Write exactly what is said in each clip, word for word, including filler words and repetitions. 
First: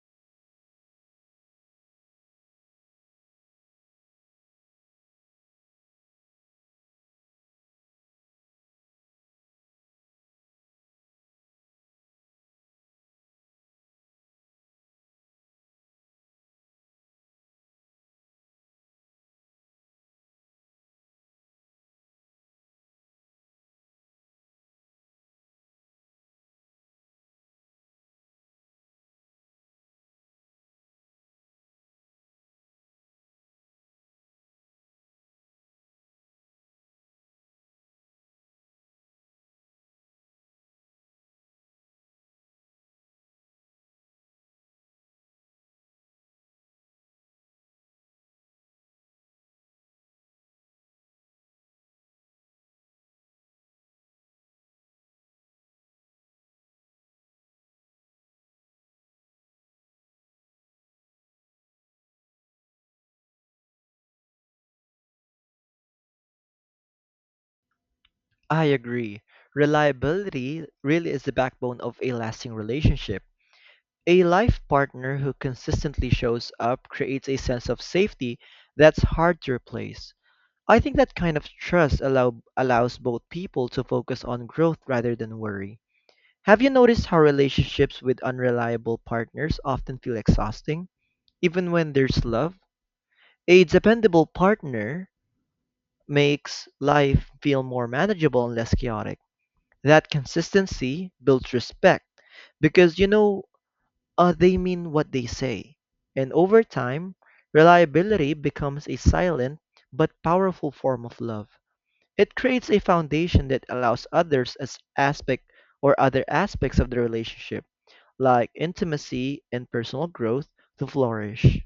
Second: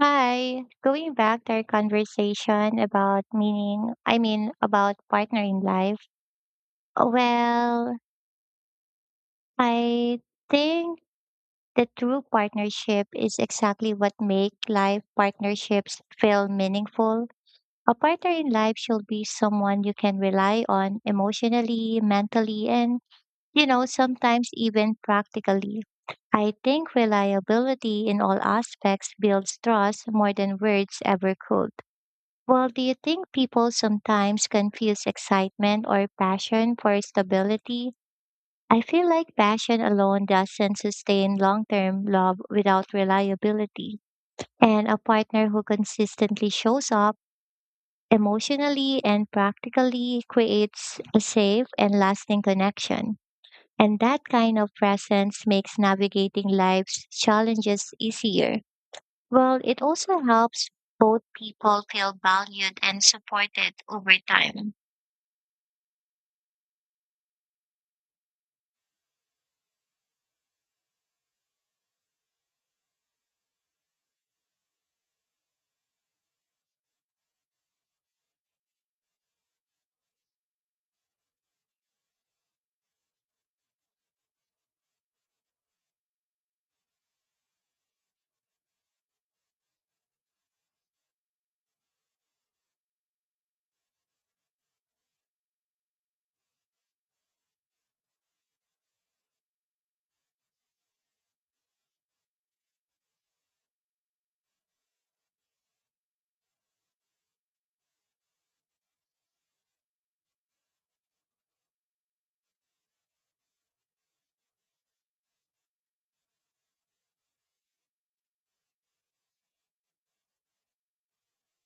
Hi, going back to our conversation about meaning, I mean, about partner in life. Well, I think the true partnership is exactly what make life partnerships feel meaningful. A partner in life should be someone you can rely on emotionally, mentally, and, you know, sometimes even practically. I think reliability in all aspects builds trust more than words ever could. Well, do you think people sometimes confuse excitement or passion for stability? I feel like passion alone doesn't sustain long term love without reliability. And a partner who consistently shows up emotionally and practically creates a safe and lasting connection. And that kind of presence makes navigating life's challenges easier. Well, it also helps both people feel valued and supported over time. I agree. Reliability really is the backbone of a lasting relationship. A life partner who consistently shows up creates a sense of safety that's hard to replace. I think that kind of trust allow, allows both people to focus on growth rather than worry. Have you noticed how relationships with unreliable partners often feel exhausting, even when there's love? A dependable partner makes life feel more manageable and less chaotic. That consistency builds respect because you know uh, they mean what they say. And over time, reliability becomes a silent but powerful form of love. It creates a foundation that allows others as aspect or other aspects of the relationship, like intimacy and personal growth, to flourish.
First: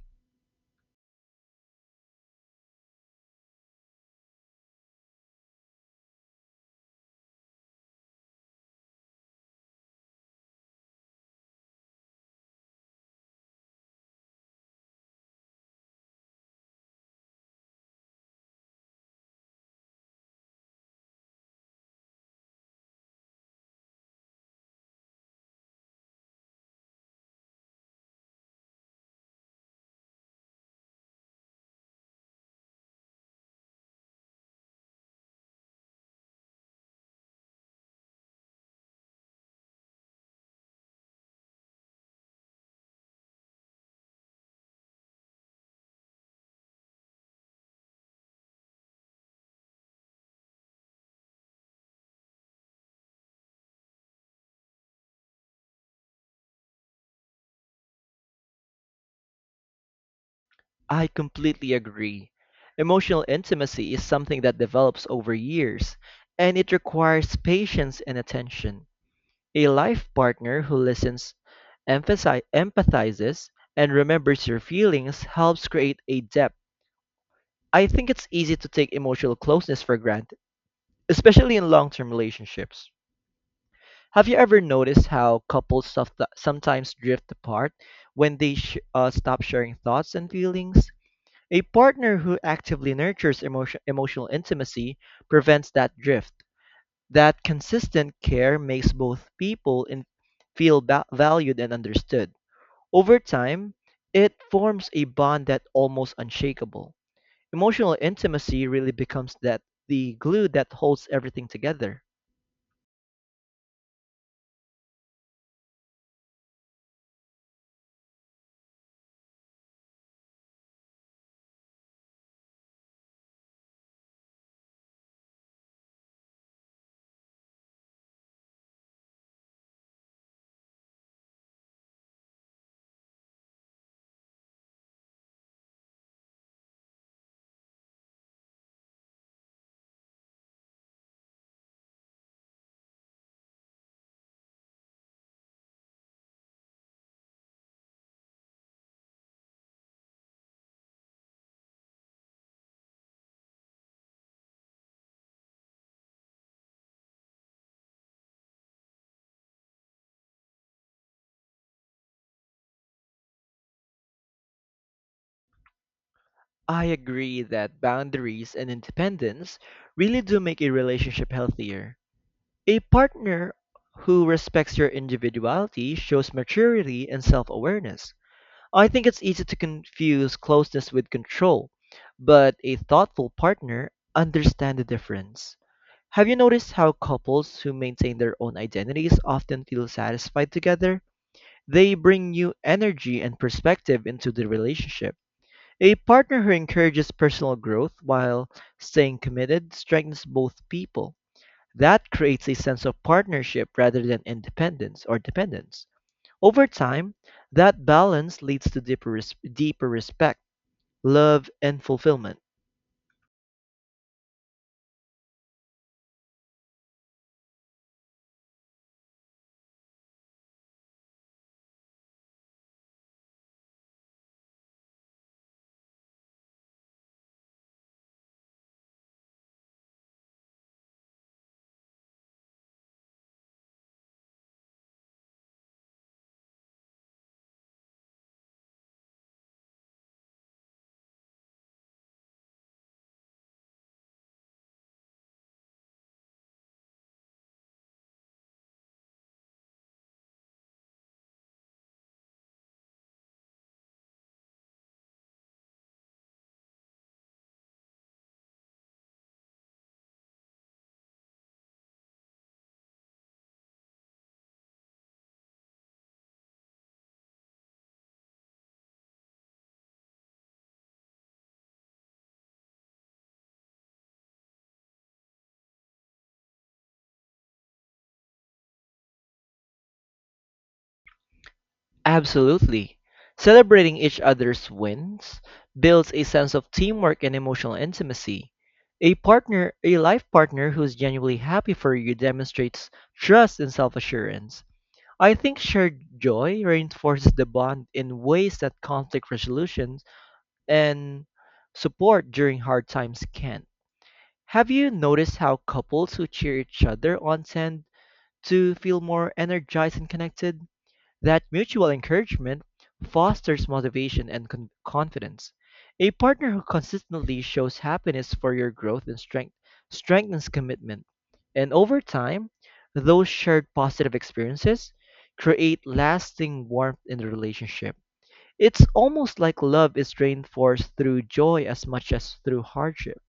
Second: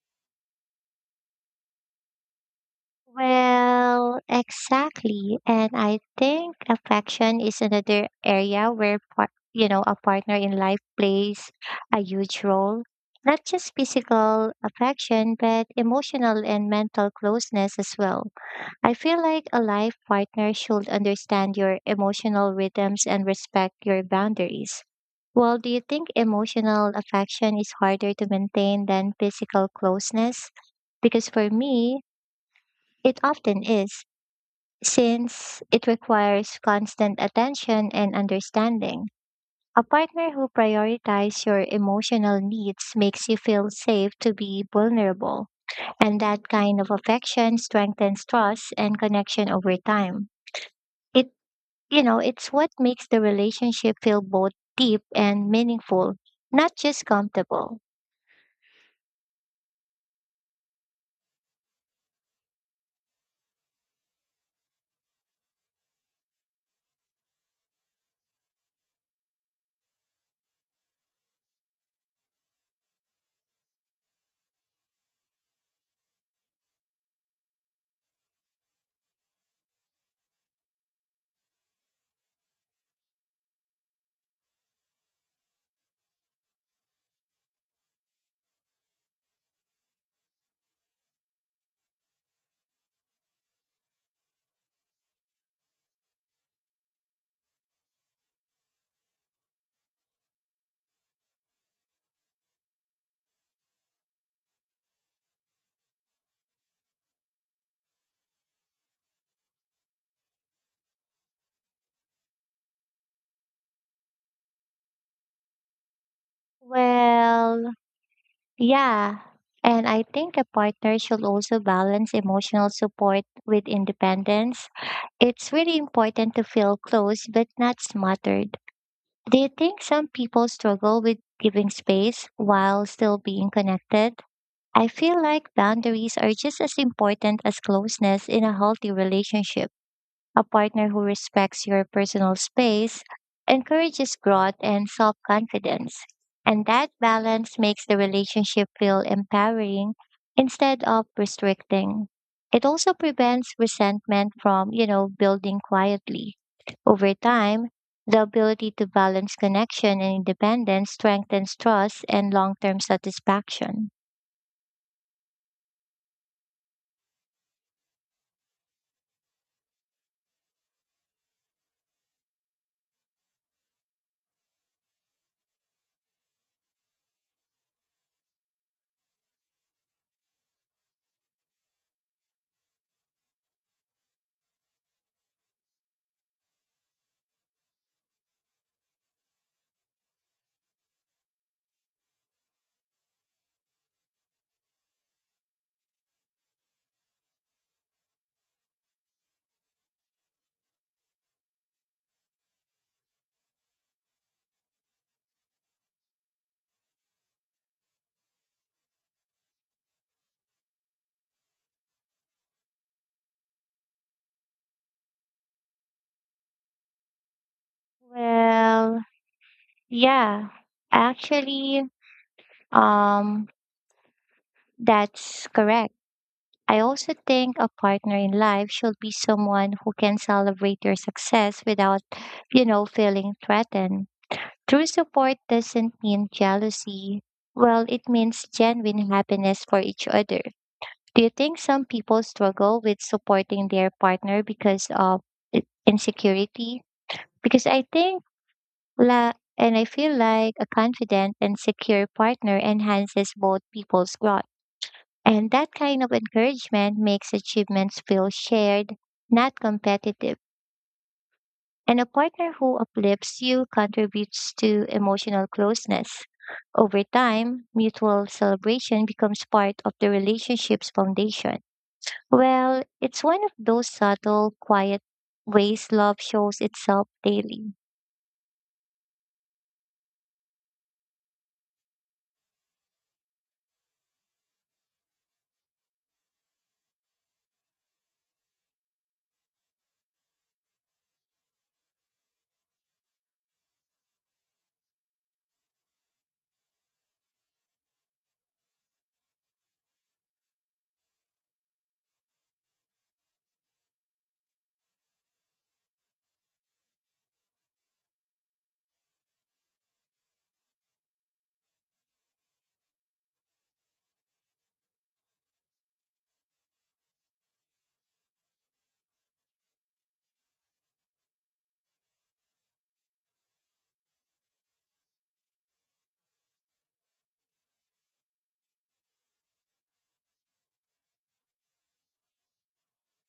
Well, exactly. And I think affection is another area where, par- you know, a partner in life plays a huge role. Not just physical affection, but emotional and mental closeness as well. I feel like a life partner should understand your emotional rhythms and respect your boundaries. Well, do you think emotional affection is harder to maintain than physical closeness? Because for me, it often is, since it requires constant attention and understanding. A partner who prioritizes your emotional needs makes you feel safe to be vulnerable, and that kind of affection strengthens trust and connection over time. It You know, it's what makes the relationship feel both deep and meaningful, not just comfortable. I completely agree. Emotional intimacy is something that develops over years, and it requires patience and attention. A life partner who listens, emphasi- empathizes, and remembers your feelings helps create a depth. I think it's easy to take emotional closeness for granted, especially in long term relationships. Have you ever noticed how couples soft- sometimes drift apart when they sh- uh, stop sharing thoughts and feelings? A partner who actively nurtures emotion- emotional intimacy prevents that drift. That consistent care makes both people in- feel ba- valued and understood. Over time, it forms a bond that's almost unshakable. Emotional intimacy really becomes that the glue that holds everything together. Well, yeah. And I think a partner should also balance emotional support with independence. It's really important to feel close but not smothered. Do you think some people struggle with giving space while still being connected? I feel like boundaries are just as important as closeness in a healthy relationship. A partner who respects your personal space encourages growth and self confidence. And that balance makes the relationship feel empowering instead of restricting. It also prevents resentment from, you know, building quietly. Over time, the ability to balance connection and independence strengthens trust and long term satisfaction. I agree that boundaries and independence really do make a relationship healthier. A partner who respects your individuality shows maturity and self awareness. I think it's easy to confuse closeness with control, but a thoughtful partner understands the difference. Have you noticed how couples who maintain their own identities often feel satisfied together? They bring new energy and perspective into the relationship. A partner who encourages personal growth while staying committed strengthens both people. That creates a sense of partnership rather than independence or dependence. Over time, that balance leads to deeper, res- deeper respect, love, and fulfillment. Well, yeah, actually, um, that's correct. I also think a partner in life should be someone who can celebrate your success without, you know, feeling threatened. True support doesn't mean jealousy. Well, it means genuine happiness for each other. Do you think some people struggle with supporting their partner because of i- insecurity? Because I think la and I feel like a confident and secure partner enhances both people's growth. And that kind of encouragement makes achievements feel shared, not competitive. And a partner who uplifts you contributes to emotional closeness. Over time, mutual celebration becomes part of the relationship's foundation. Well, it's one of those subtle, quiet ways love shows itself daily. Absolutely. Celebrating each other's wins builds a sense of teamwork and emotional intimacy. A partner, a life partner who's genuinely happy for you demonstrates trust and self-assurance. I think shared joy reinforces the bond in ways that conflict resolutions and support during hard times can't. Have you noticed how couples who cheer each other on tend to feel more energized and connected? That mutual encouragement fosters motivation and con- confidence. A partner who consistently shows happiness for your growth and strength strengthens commitment. And over time, those shared positive experiences create lasting warmth in the relationship. It's almost like love is reinforced through joy as much as through hardship.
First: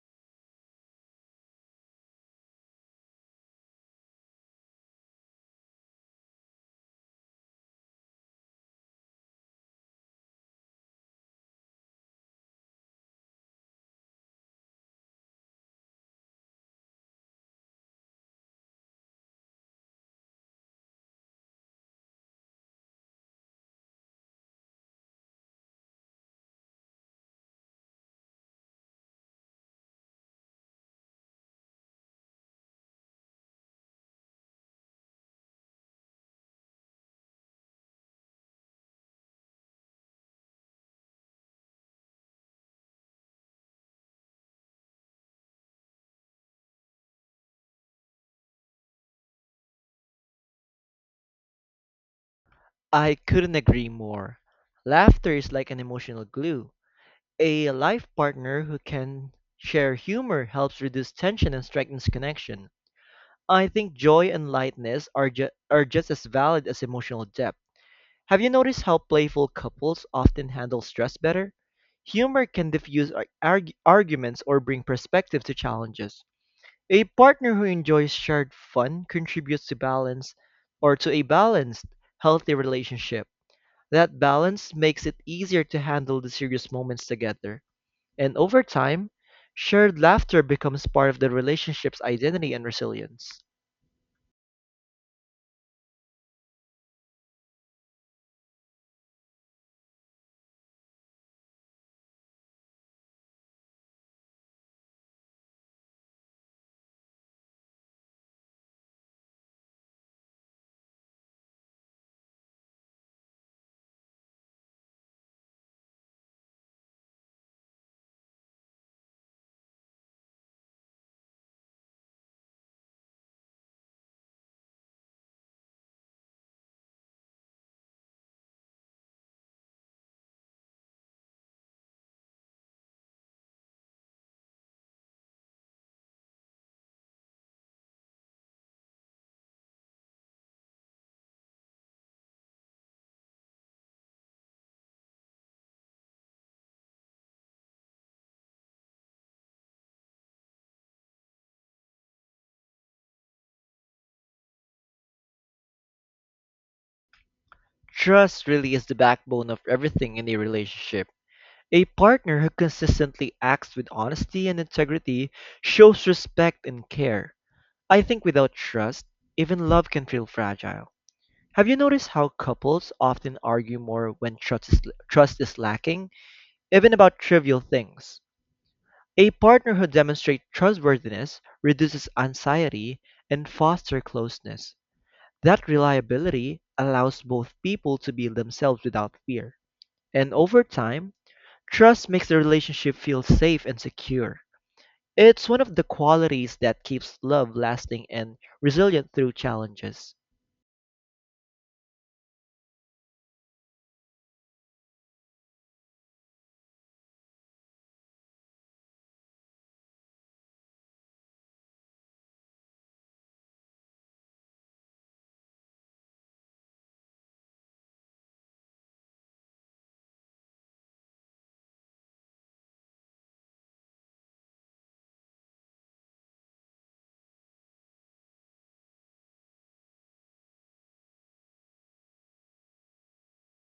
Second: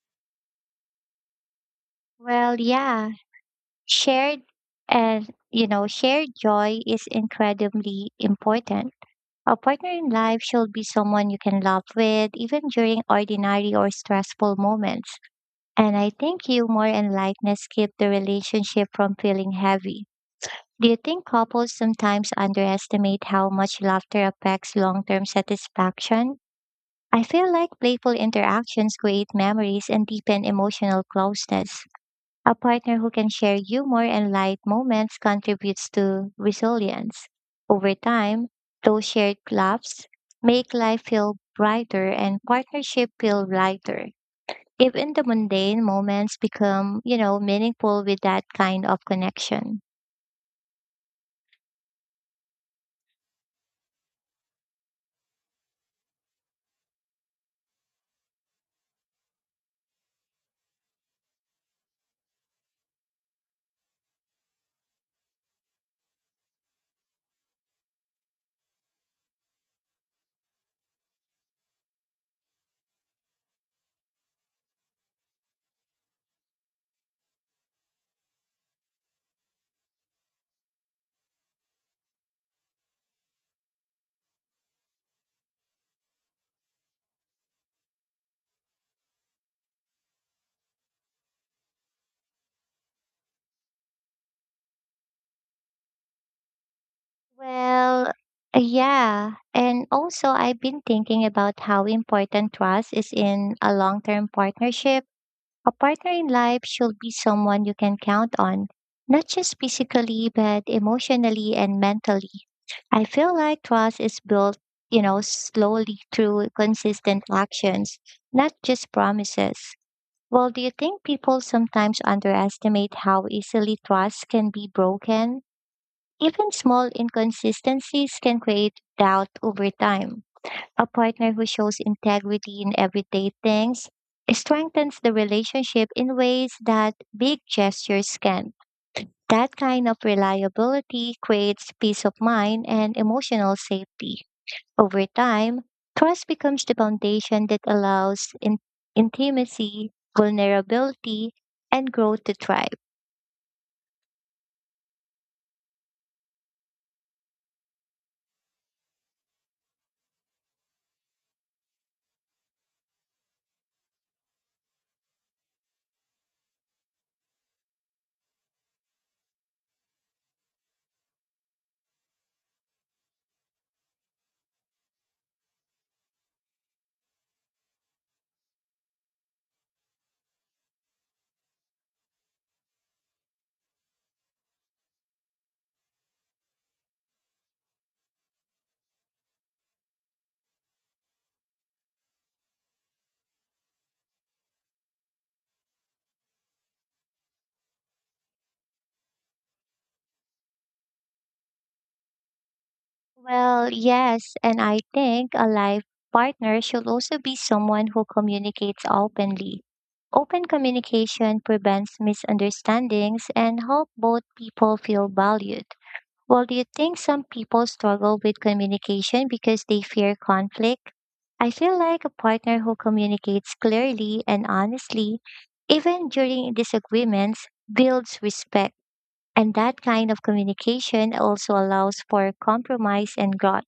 Well, yeah, shared and, you know, shared joy is incredibly important. A partner in life should be someone you can laugh with, even during ordinary or stressful moments. And I think humor and lightness keep the relationship from feeling heavy. Do you think couples sometimes underestimate how much laughter affects long term satisfaction? I feel like playful interactions create memories and deepen emotional closeness. A partner who can share humor and light moments contributes to resilience. Over time, those shared laughs make life feel brighter and partnership feel lighter. Even the mundane moments become, you know, meaningful with that kind of connection. I couldn't agree more. Laughter is like an emotional glue. A life partner who can share humor helps reduce tension and strengthens connection. I think joy and lightness are, ju- are just as valid as emotional depth. Have you noticed how playful couples often handle stress better? Humor can diffuse ar- arg- arguments or bring perspective to challenges. A partner who enjoys shared fun contributes to balance or to a balanced, healthy relationship. That balance makes it easier to handle the serious moments together. And over time, shared laughter becomes part of the relationship's identity and resilience. Well, yeah. And also, I've been thinking about how important trust is in a long term partnership. A partner in life should be someone you can count on, not just physically, but emotionally and mentally. I feel like trust is built, you know, slowly through consistent actions, not just promises. Well, do you think people sometimes underestimate how easily trust can be broken? Even small inconsistencies can create doubt over time. A partner who shows integrity in everyday things strengthens the relationship in ways that big gestures can. That kind of reliability creates peace of mind and emotional safety. Over time, trust becomes the foundation that allows in- intimacy, vulnerability, and growth to thrive. Trust really is the backbone of everything in a relationship. A partner who consistently acts with honesty and integrity shows respect and care. I think without trust, even love can feel fragile. Have you noticed how couples often argue more when trust is, trust is lacking, even about trivial things? A partner who demonstrates trustworthiness reduces anxiety and fosters closeness. That reliability allows both people to be themselves without fear. And over time, trust makes the relationship feel safe and secure. It's one of the qualities that keeps love lasting and resilient through challenges. Well, yes, and I think a life partner should also be someone who communicates openly. Open communication prevents misunderstandings and help both people feel valued. Well, do you think some people struggle with communication because they fear conflict? I feel like a partner who communicates clearly and honestly, even during disagreements, builds respect. And that kind of communication also allows for compromise and growth.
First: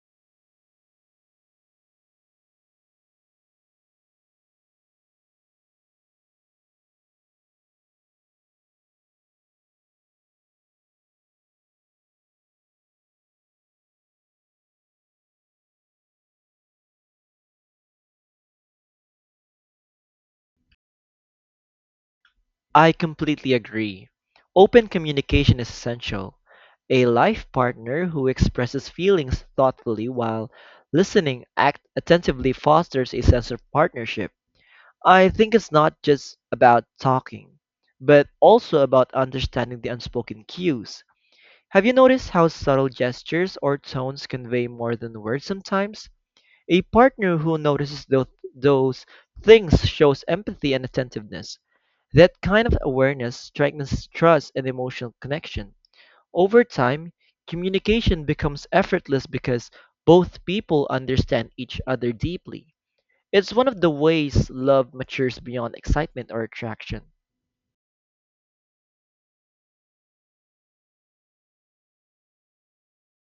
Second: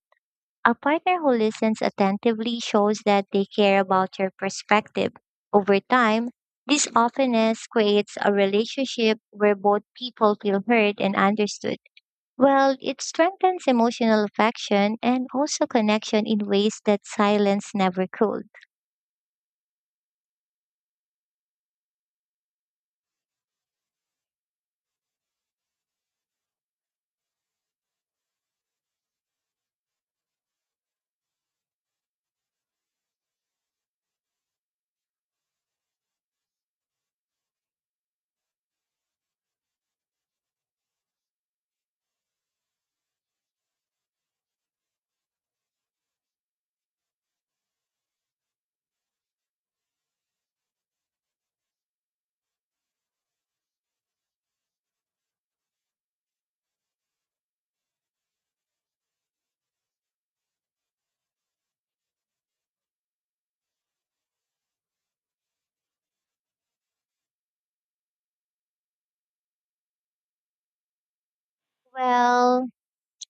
A partner who listens attentively shows that they care about your perspective. Over time, this openness creates a relationship where both people feel heard and understood. Well, it strengthens emotional affection and also connection in ways that silence never could. I completely agree. Open communication is essential. A life partner who expresses feelings thoughtfully while listening act attentively fosters a sense of partnership. I think it's not just about talking, but also about understanding the unspoken cues. Have you noticed how subtle gestures or tones convey more than words sometimes? A partner who notices those, those things shows empathy and attentiveness. That kind of awareness strengthens trust and emotional connection. Over time, communication becomes effortless because both people understand each other deeply. It's one of the ways love matures beyond excitement or attraction. Well,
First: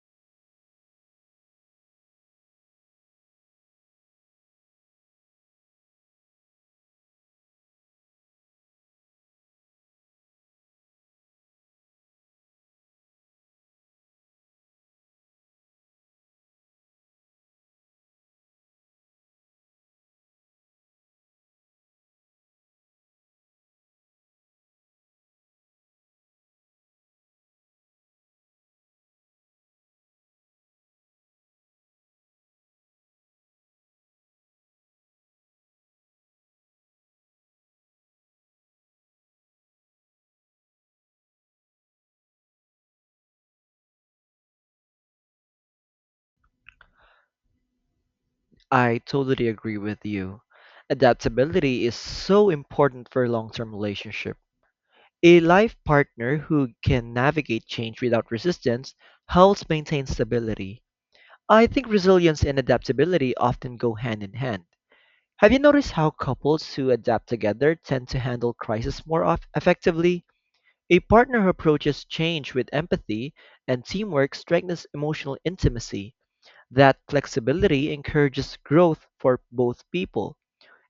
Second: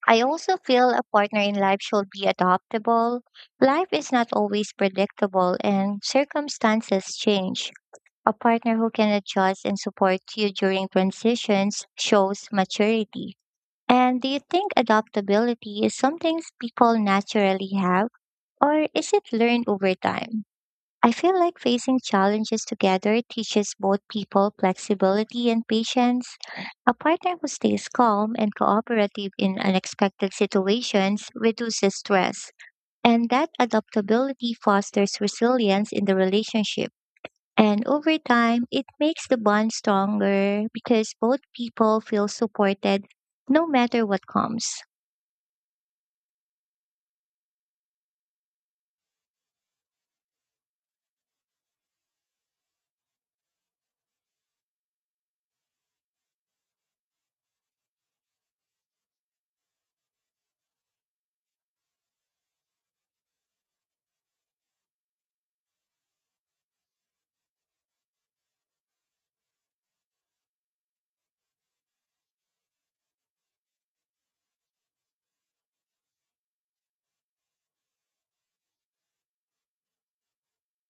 I also feel a partner in life should be adaptable. Life is not always predictable and circumstances change. A partner who can adjust and support you during transitions shows maturity. And do you think adaptability is something people naturally have, or is it learned over time? I feel like facing challenges together teaches both people flexibility and patience. A partner who stays calm and cooperative in unexpected situations reduces stress, and that adaptability fosters resilience in the relationship. And over time, it makes the bond stronger because both people feel supported no matter what comes. I totally agree with you. Adaptability is so important for long term relationships. A life partner who can navigate change without resistance helps maintain stability. I think resilience and adaptability often go hand in hand. Have you noticed how couples who adapt together tend to handle crisis more off- effectively? A partner who approaches change with empathy and teamwork strengthens emotional intimacy. That flexibility encourages growth for both people.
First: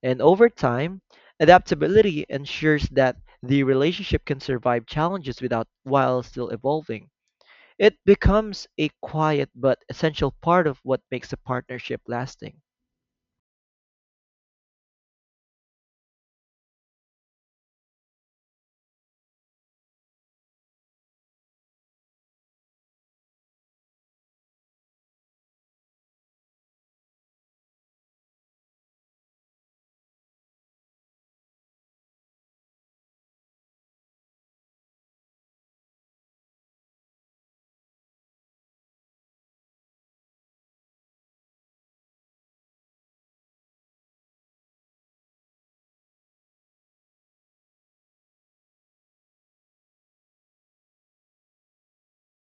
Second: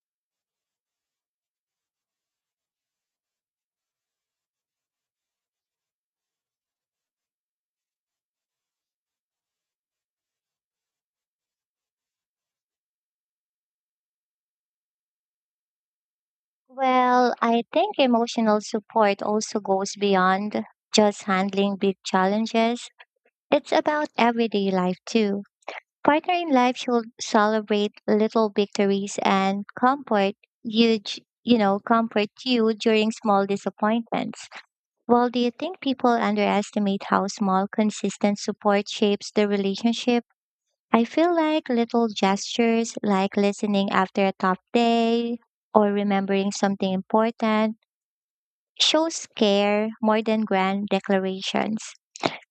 And over time, adaptability ensures that the relationship can survive challenges without while still evolving. It becomes a quiet but essential part of what makes a partnership lasting. Well, I think emotional support also goes beyond just handling big challenges. It's about everyday life too. Partner in life should celebrate little victories and comfort you, d- you know, comfort you during small disappointments. Well, do you think people underestimate how small, consistent support shapes the relationship? I feel like little gestures, like listening after a tough day or remembering something important, shows care more than grand declarations.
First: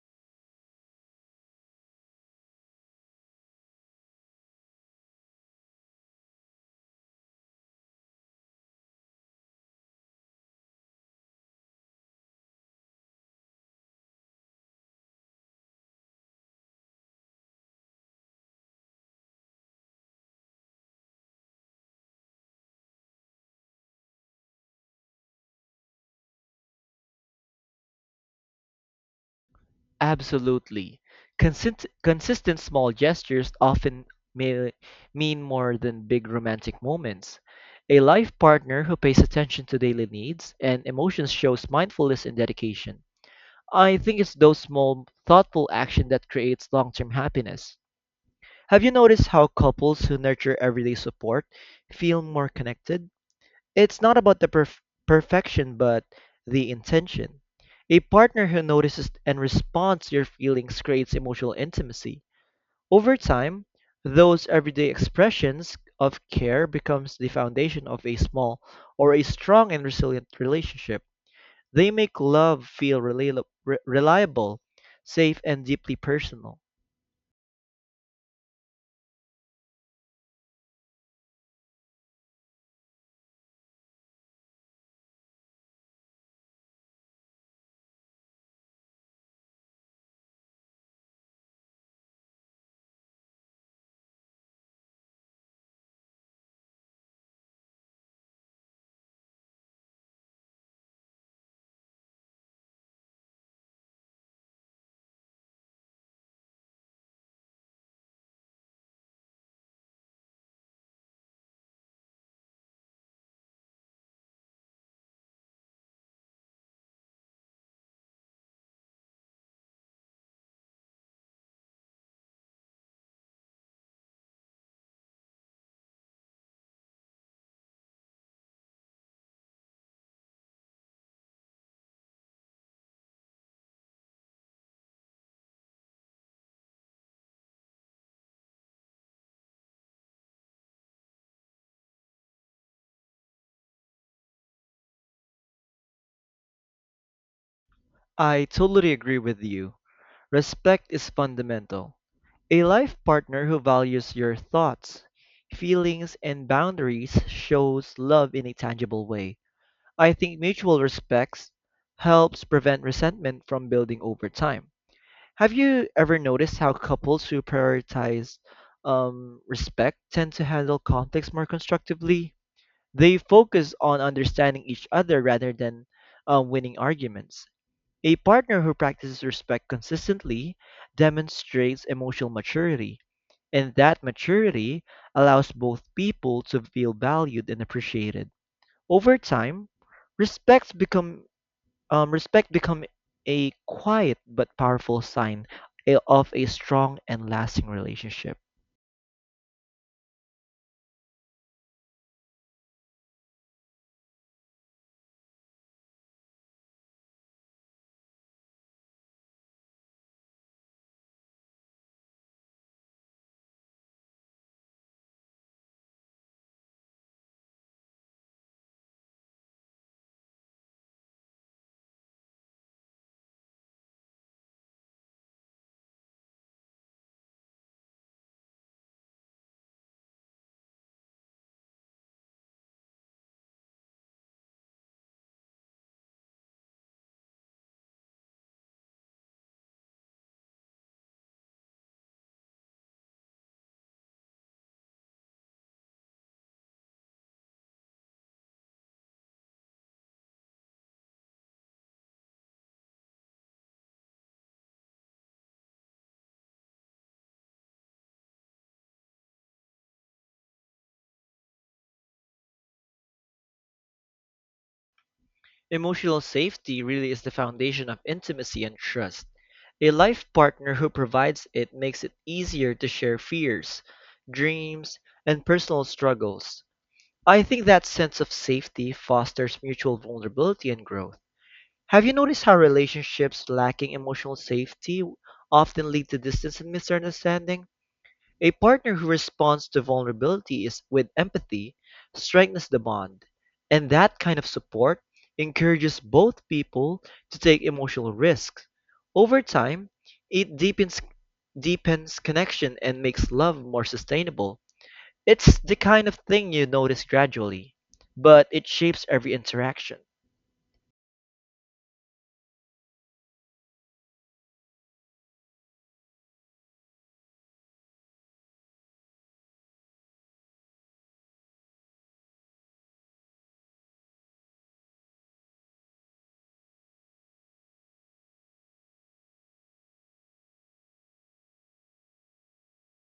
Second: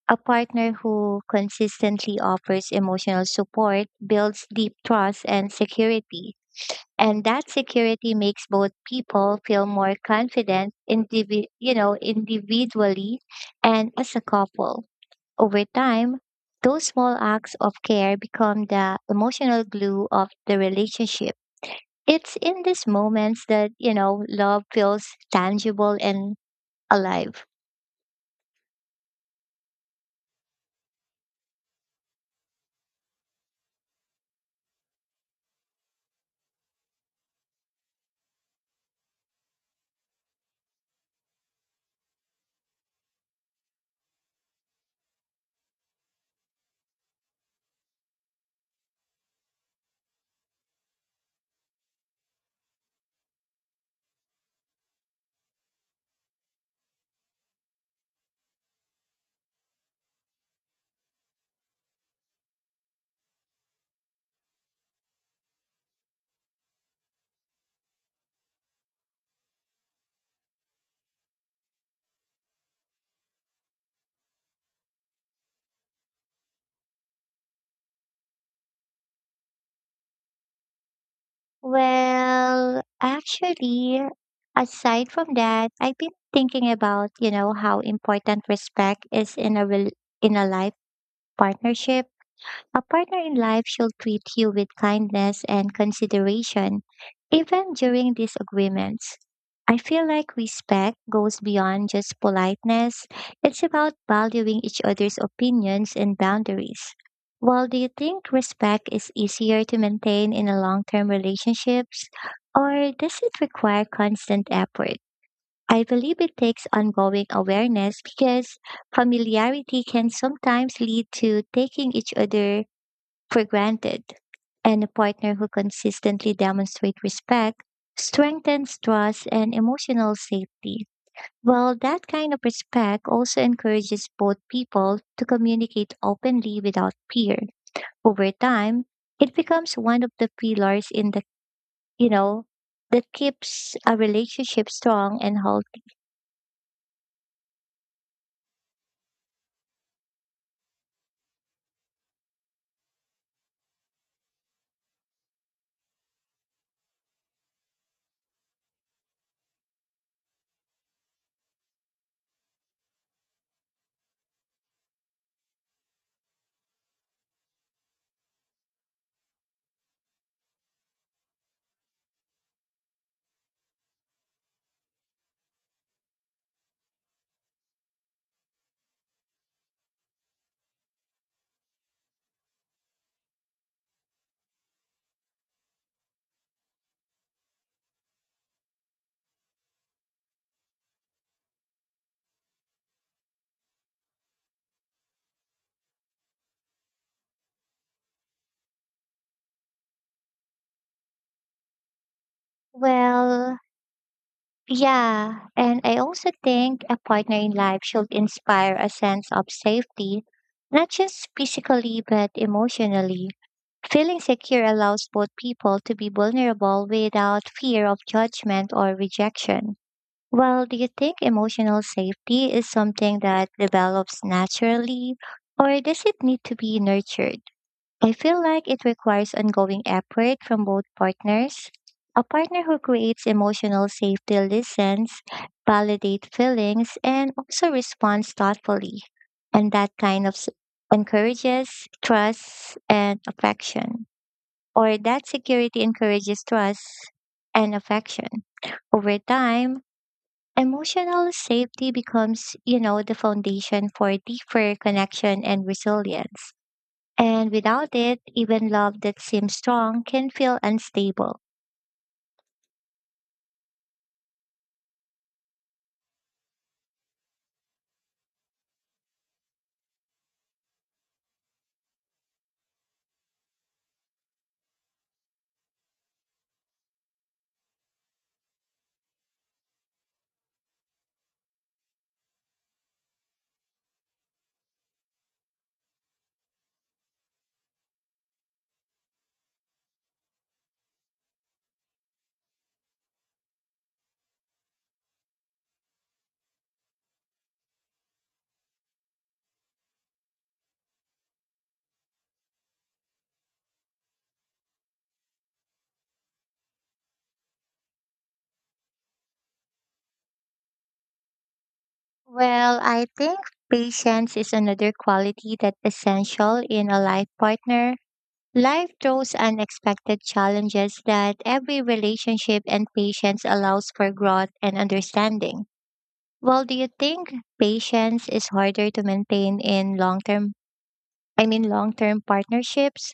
A partner who consistently offers emotional support builds deep trust and security, and that security makes both people feel more confident indivi- you know individually and as a couple over time. Those small acts of care become the emotional glue of the relationship. It's in these moments that you know love feels tangible and alive. Absolutely. Consist- consistent small gestures often may mean more than big romantic moments. A life partner who pays attention to daily needs and emotions shows mindfulness and dedication. I think it's those small, thoughtful actions that creates long-term happiness. Have you noticed how couples who nurture everyday support feel more connected? It's not about the perf- perfection, but the intention. A partner who notices and responds to your feelings creates emotional intimacy. Over time, those everyday expressions of care becomes the foundation of a small or a strong and resilient relationship. They make love feel rela- re- reliable, safe, and deeply personal. Well actually aside from that, I've been thinking about you know how important respect is in a rel in a life partnership. A partner in life should treat you with kindness and consideration, even during disagreements. I feel like respect goes beyond just politeness. It's about valuing each other's opinions and boundaries. Well, do you think respect is easier to maintain in a long-term relationships, or does it require constant effort? I believe it takes ongoing awareness because familiarity can sometimes lead to taking each other for granted. And a partner who consistently demonstrates respect strengthens trust and emotional safety. Well, that kind of respect also encourages both people to communicate openly without fear. Over time, it becomes one of the pillars in the, you know, that keeps a relationship strong and healthy. I totally agree with you. Respect is fundamental. A life partner who values your thoughts, feelings, and boundaries shows love in a tangible way. I think mutual respect helps prevent resentment from building over time. Have you ever noticed how couples who prioritize um, respect tend to handle conflicts more constructively? They focus on understanding each other rather than um, winning arguments. A partner who practices respect consistently demonstrates emotional maturity, and that maturity allows both people to feel valued and appreciated. Over time, respects become um, respect become a quiet but powerful sign a- of a strong and lasting relationship. Well, yeah, and I also think a partner in life should inspire a sense of safety, not just physically but emotionally. Feeling secure allows both people to be vulnerable without fear of judgment or rejection. Well, do you think emotional safety is something that develops naturally, or does it need to be nurtured? I feel like it requires ongoing effort from both partners. A partner who creates emotional safety listens, validates feelings, and also responds thoughtfully. And that kind of s- encourages trust and affection. Or that security encourages trust and affection. Over time, emotional safety becomes, you know, the foundation for deeper connection and resilience. And without it, even love that seems strong can feel unstable. Emotional safety really is the foundation of intimacy and trust. A life partner who provides it makes it easier to share fears, dreams, and personal struggles. I think that sense of safety fosters mutual vulnerability and growth. Have you noticed how relationships lacking emotional safety often lead to distance and misunderstanding? A partner who responds to vulnerability is with empathy strengthens the bond, and that kind of support encourages both people to take emotional risks. Over time, it deepens deepens connection and makes love more sustainable. It's the kind of thing you notice gradually, but it shapes every interaction. Well, I think patience is another quality that's essential in a life partner. Life throws unexpected challenges that every relationship and patience allows for growth and understanding. Well, do you think patience is harder to maintain in long-term, I mean long-term partnerships?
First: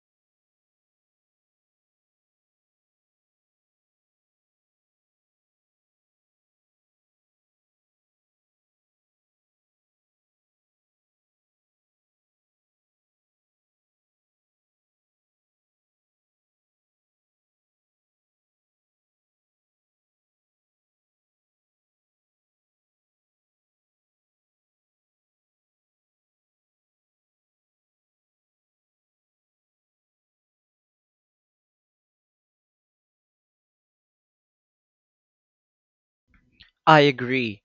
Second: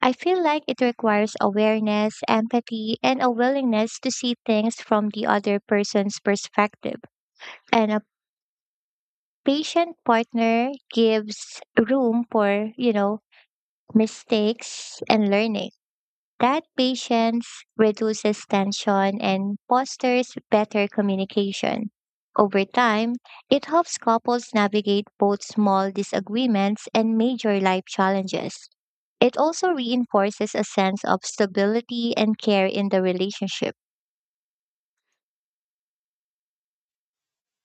I feel like it requires awareness, empathy, and a willingness to see things from the other person's perspective. And a patient partner gives room for, you know, mistakes and learning. That patience reduces tension and fosters better communication. Over time, it helps couples navigate both small disagreements and major life challenges. It also reinforces a sense of stability and care in the relationship. I agree.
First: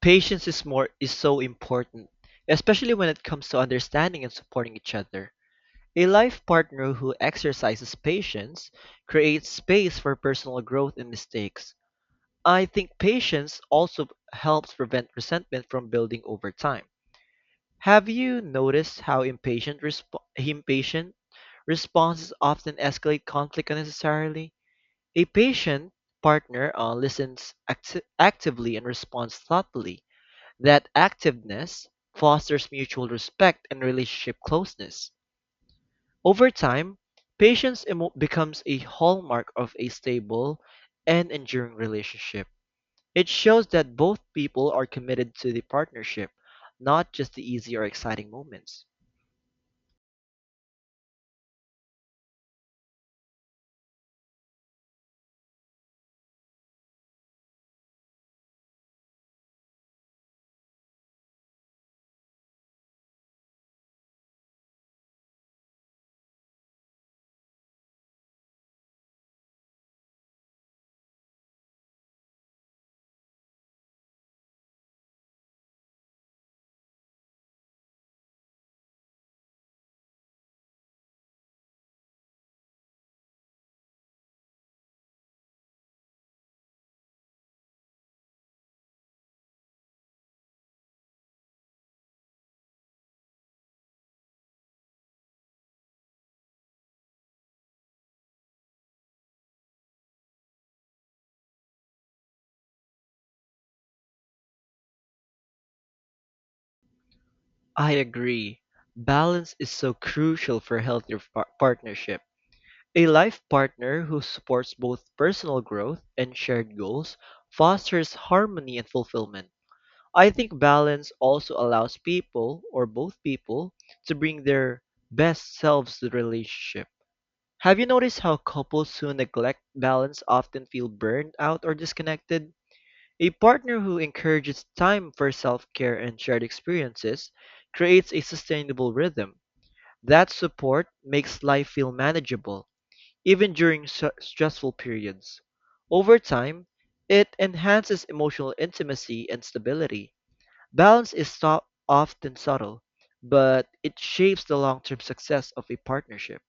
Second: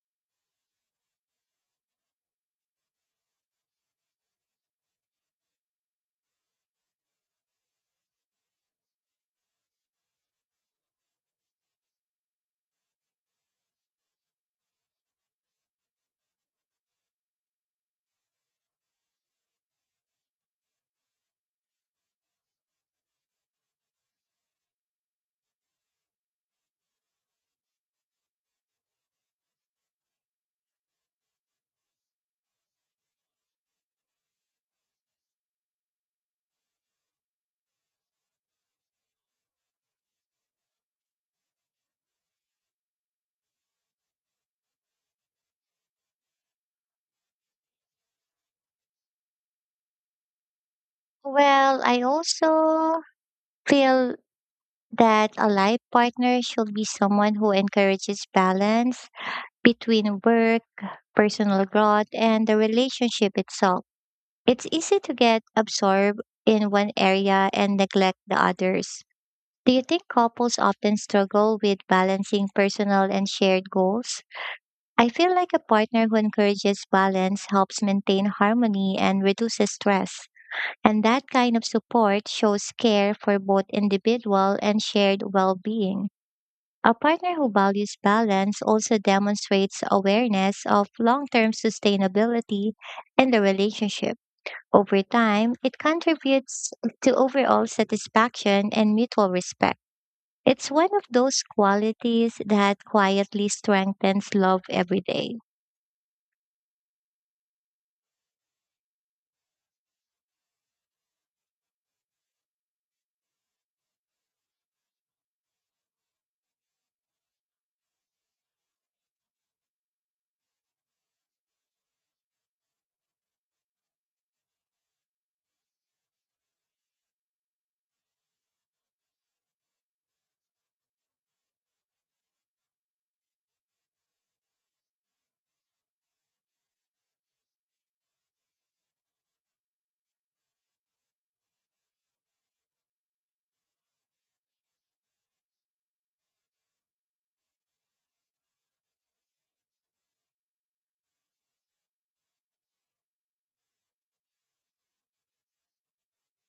Patience is more is so important, especially when it comes to understanding and supporting each other. A life partner who exercises patience creates space for personal growth and mistakes. I think patience also helps prevent resentment from building over time. Have you noticed how impatient resp- impatient responses often escalate conflict unnecessarily? A patient partner uh, listens acti- actively and responds thoughtfully that activeness fosters mutual respect and relationship closeness. Over time, patience emo- becomes a hallmark of a stable and enduring relationship. It shows that both people are committed to the partnership, not just the easy or exciting moments. Well, I also feel that a life partner should be someone who encourages balance between work, personal growth, and the relationship itself. It's easy to get absorbed in one area and neglect the others. Do you think couples often struggle with balancing personal and shared goals? I feel like a partner who encourages balance helps maintain harmony and reduces stress. And that kind of support shows care for both individual and shared well being. A partner who values balance also demonstrates awareness of long term sustainability in the relationship. Over time, it contributes to overall satisfaction and mutual respect. It's one of those qualities that quietly strengthens love every day. I agree. Balance is so crucial for healthy par- partnership. A life partner who supports both personal growth and shared goals fosters harmony and fulfillment. I think balance also allows people, or both people to bring their best selves to the relationship. Have you noticed how couples who neglect balance often feel burned out or disconnected? A partner who encourages time for self-care and shared experiences creates a sustainable rhythm. That support makes life feel manageable, even during su- stressful periods. Over time, it enhances emotional intimacy and stability. Balance is so- often subtle, but it shapes the long-term success of a partnership.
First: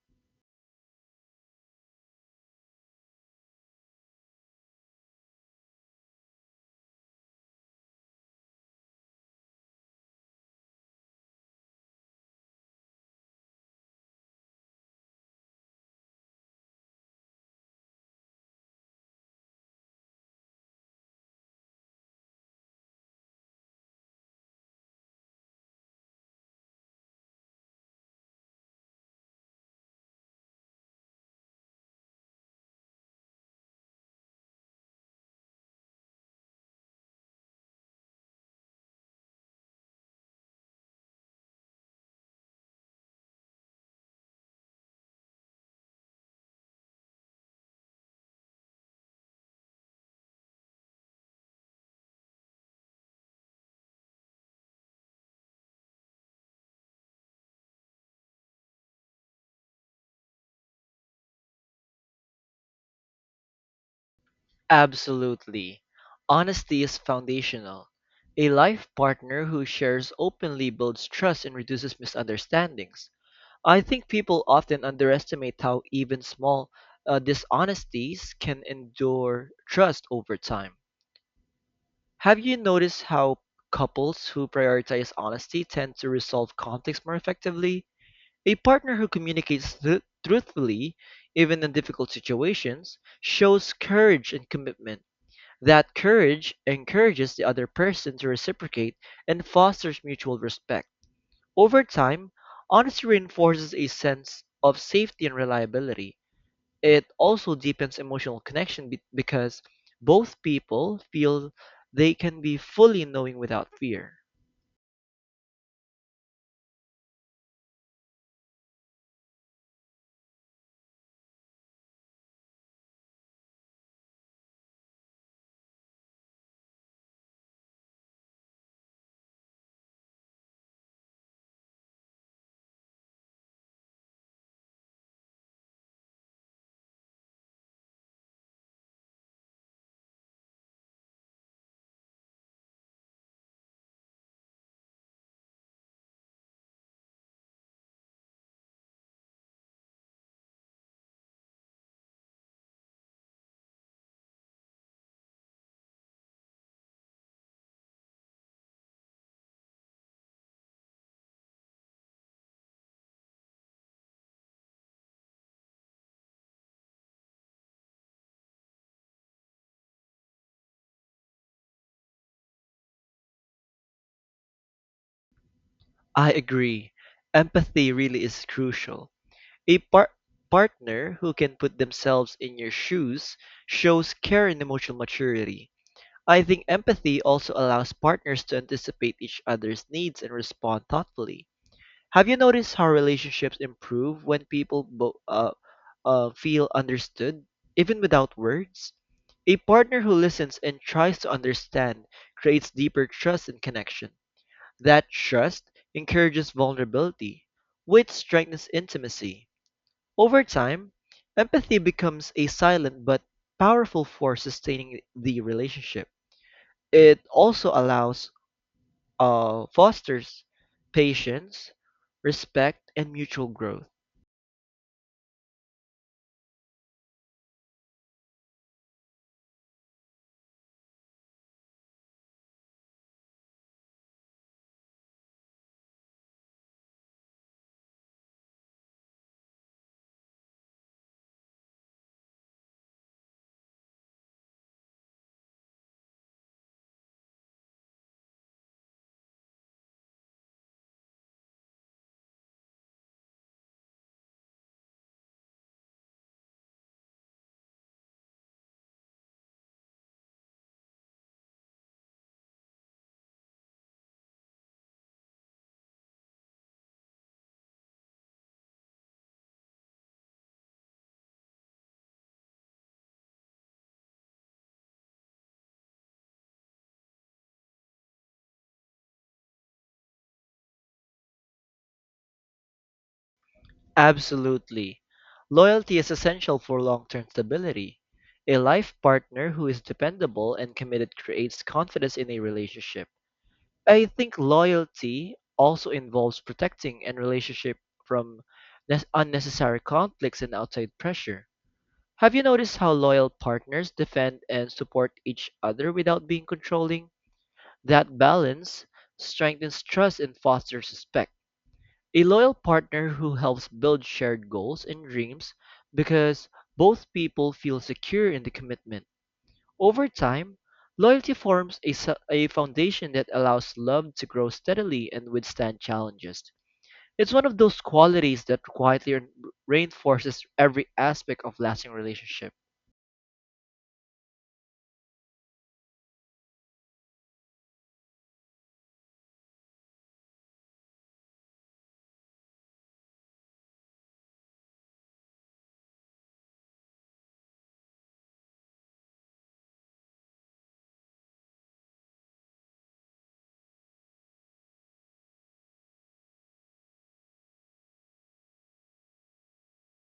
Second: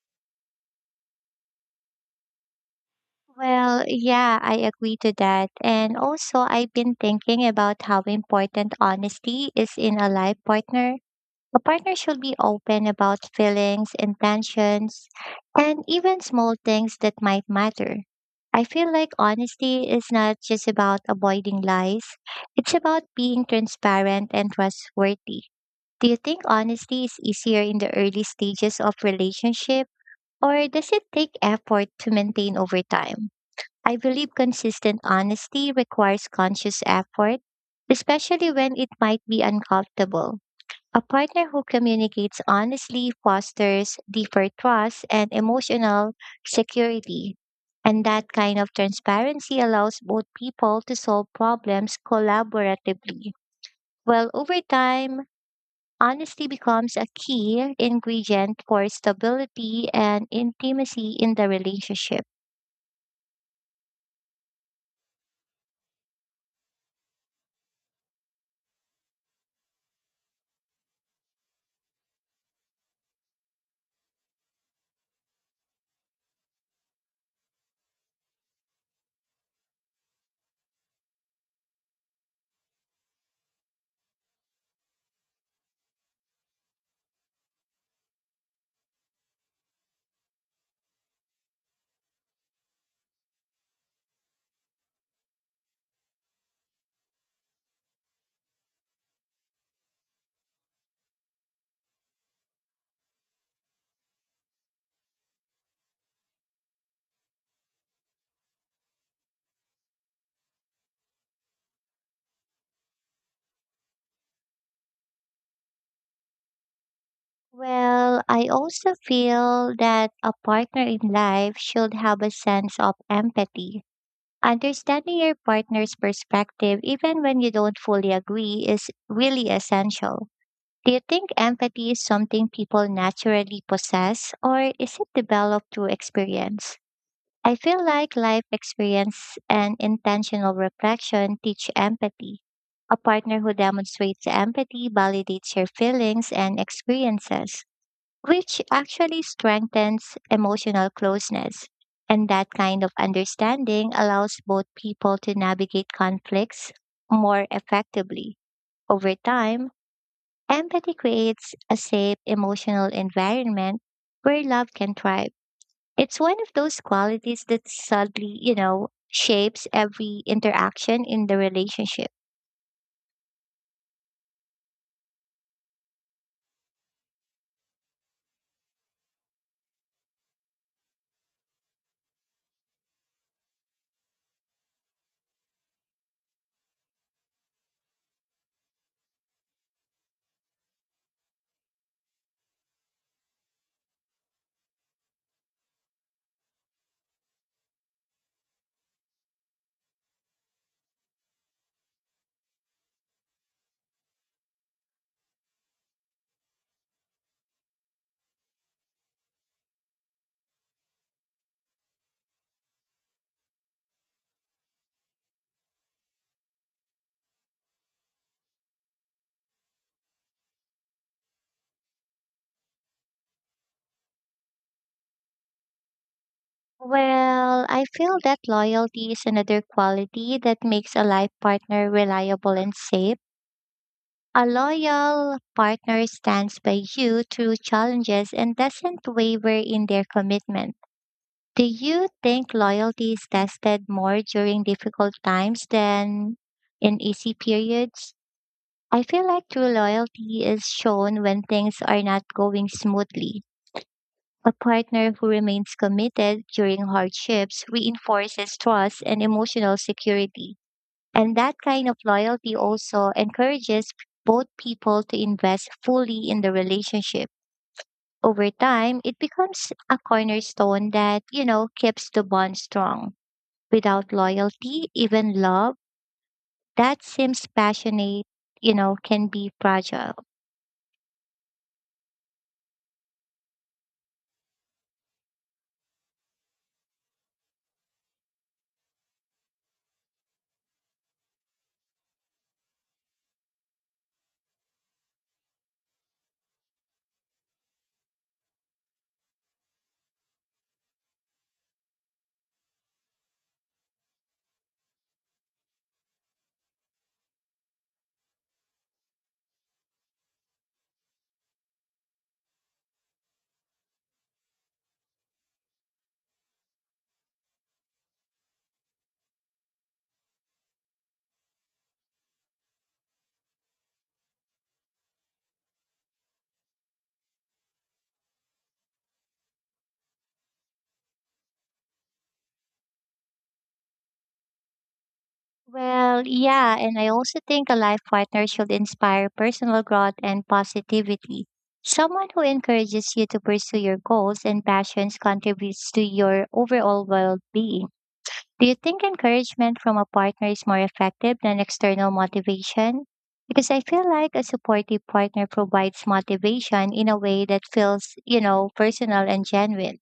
Well, yeah, I agree to that. And also, I've been thinking about how important honesty is in a life partner. A partner should be open about feelings, intentions, and even small things that might matter. I feel like honesty is not just about avoiding lies, it's about being transparent and trustworthy. Do you think honesty is easier in the early stages of relationship or does it take effort to maintain over time? I believe consistent honesty requires conscious effort, especially when it might be uncomfortable. A partner who communicates honestly fosters deeper trust and emotional security. And that kind of transparency allows both people to solve problems collaboratively. Well, over time, honesty becomes a key ingredient for stability and intimacy in the relationship. Absolutely. Honesty is foundational. A life partner who shares openly builds trust and reduces misunderstandings. I think people often underestimate how even small uh, dishonesties can endure trust over time. Have you noticed how couples who prioritize honesty tend to resolve conflicts more effectively? A partner who communicates thr- truthfully, even in difficult situations, shows courage and commitment that courage encourages the other person to reciprocate and fosters mutual respect. Over time, honesty reinforces a sense of safety and reliability. It also deepens emotional connection be- because both people feel they can be fully knowing without fear. Well, I also feel that a partner in life should have a sense of empathy. Understanding your partner's perspective, even when you don't fully agree, is really essential. Do you think empathy is something people naturally possess, or is it developed through experience? I feel like life experience and intentional reflection teach empathy. A partner who demonstrates empathy validates your feelings and experiences, which actually strengthens emotional closeness. And that kind of understanding allows both people to navigate conflicts more effectively. Over time, empathy creates a safe emotional environment where love can thrive. It's one of those qualities that subtly, you know, shapes every interaction in the relationship. I agree. Empathy really is crucial. A par- partner who can put themselves in your shoes shows care and emotional maturity. I think empathy also allows partners to anticipate each other's needs and respond thoughtfully. Have you noticed how relationships improve when people bo- uh, uh, feel understood, even without words? A partner who listens and tries to understand creates deeper trust and connection. That trust encourages vulnerability, which strengthens intimacy. Over time, empathy becomes a silent but powerful force sustaining the relationship. It also allows, uh, fosters patience, respect, and mutual growth. Well, I feel that loyalty is another quality that makes a life partner reliable and safe. A loyal partner stands by you through challenges and doesn't waver in their commitment. Do you think loyalty is tested more during difficult times than in easy periods? I feel like true loyalty is shown when things are not going smoothly. A partner who remains committed during hardships reinforces trust and emotional security. And that kind of loyalty also encourages both people to invest fully in the relationship. Over time, it becomes a cornerstone that, you know, keeps the bond strong. Without loyalty, even love that seems passionate, you know, can be fragile. Absolutely. Loyalty is essential for long term stability. A life partner who is dependable and committed creates confidence in a relationship. I think loyalty also involves protecting a relationship from nes- unnecessary conflicts and outside pressure. Have you noticed how loyal partners defend and support each other without being controlling? That balance strengthens trust and fosters respect. A loyal partner who helps build shared goals and dreams because both people feel secure in the commitment. Over time, loyalty forms a, su- a foundation that allows love to grow steadily and withstand challenges. It's one of those qualities that quietly reinforces every aspect of lasting relationship. Well, yeah, and I also think a life partner should inspire personal growth and positivity. Someone who encourages you to pursue your goals and passions contributes to your overall well being. Do you think encouragement from a partner is more effective than external motivation? Because I feel like a supportive partner provides motivation in a way that feels, you know, personal and genuine.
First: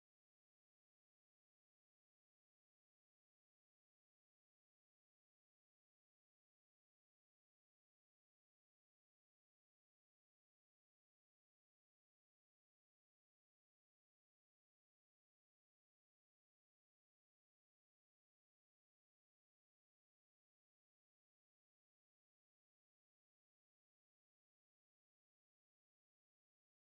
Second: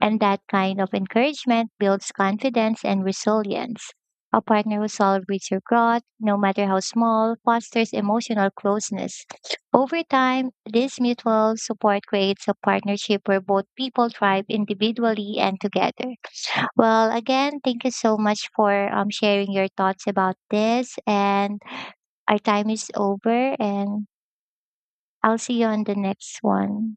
And that kind of encouragement builds confidence and resilience. A partner who celebrates your growth, no matter how small, fosters emotional closeness. Over time, this mutual support creates a partnership where both people thrive individually and together. Well, again, thank you so much for um, sharing your thoughts about this. And our time is over, and I'll see you on the next one.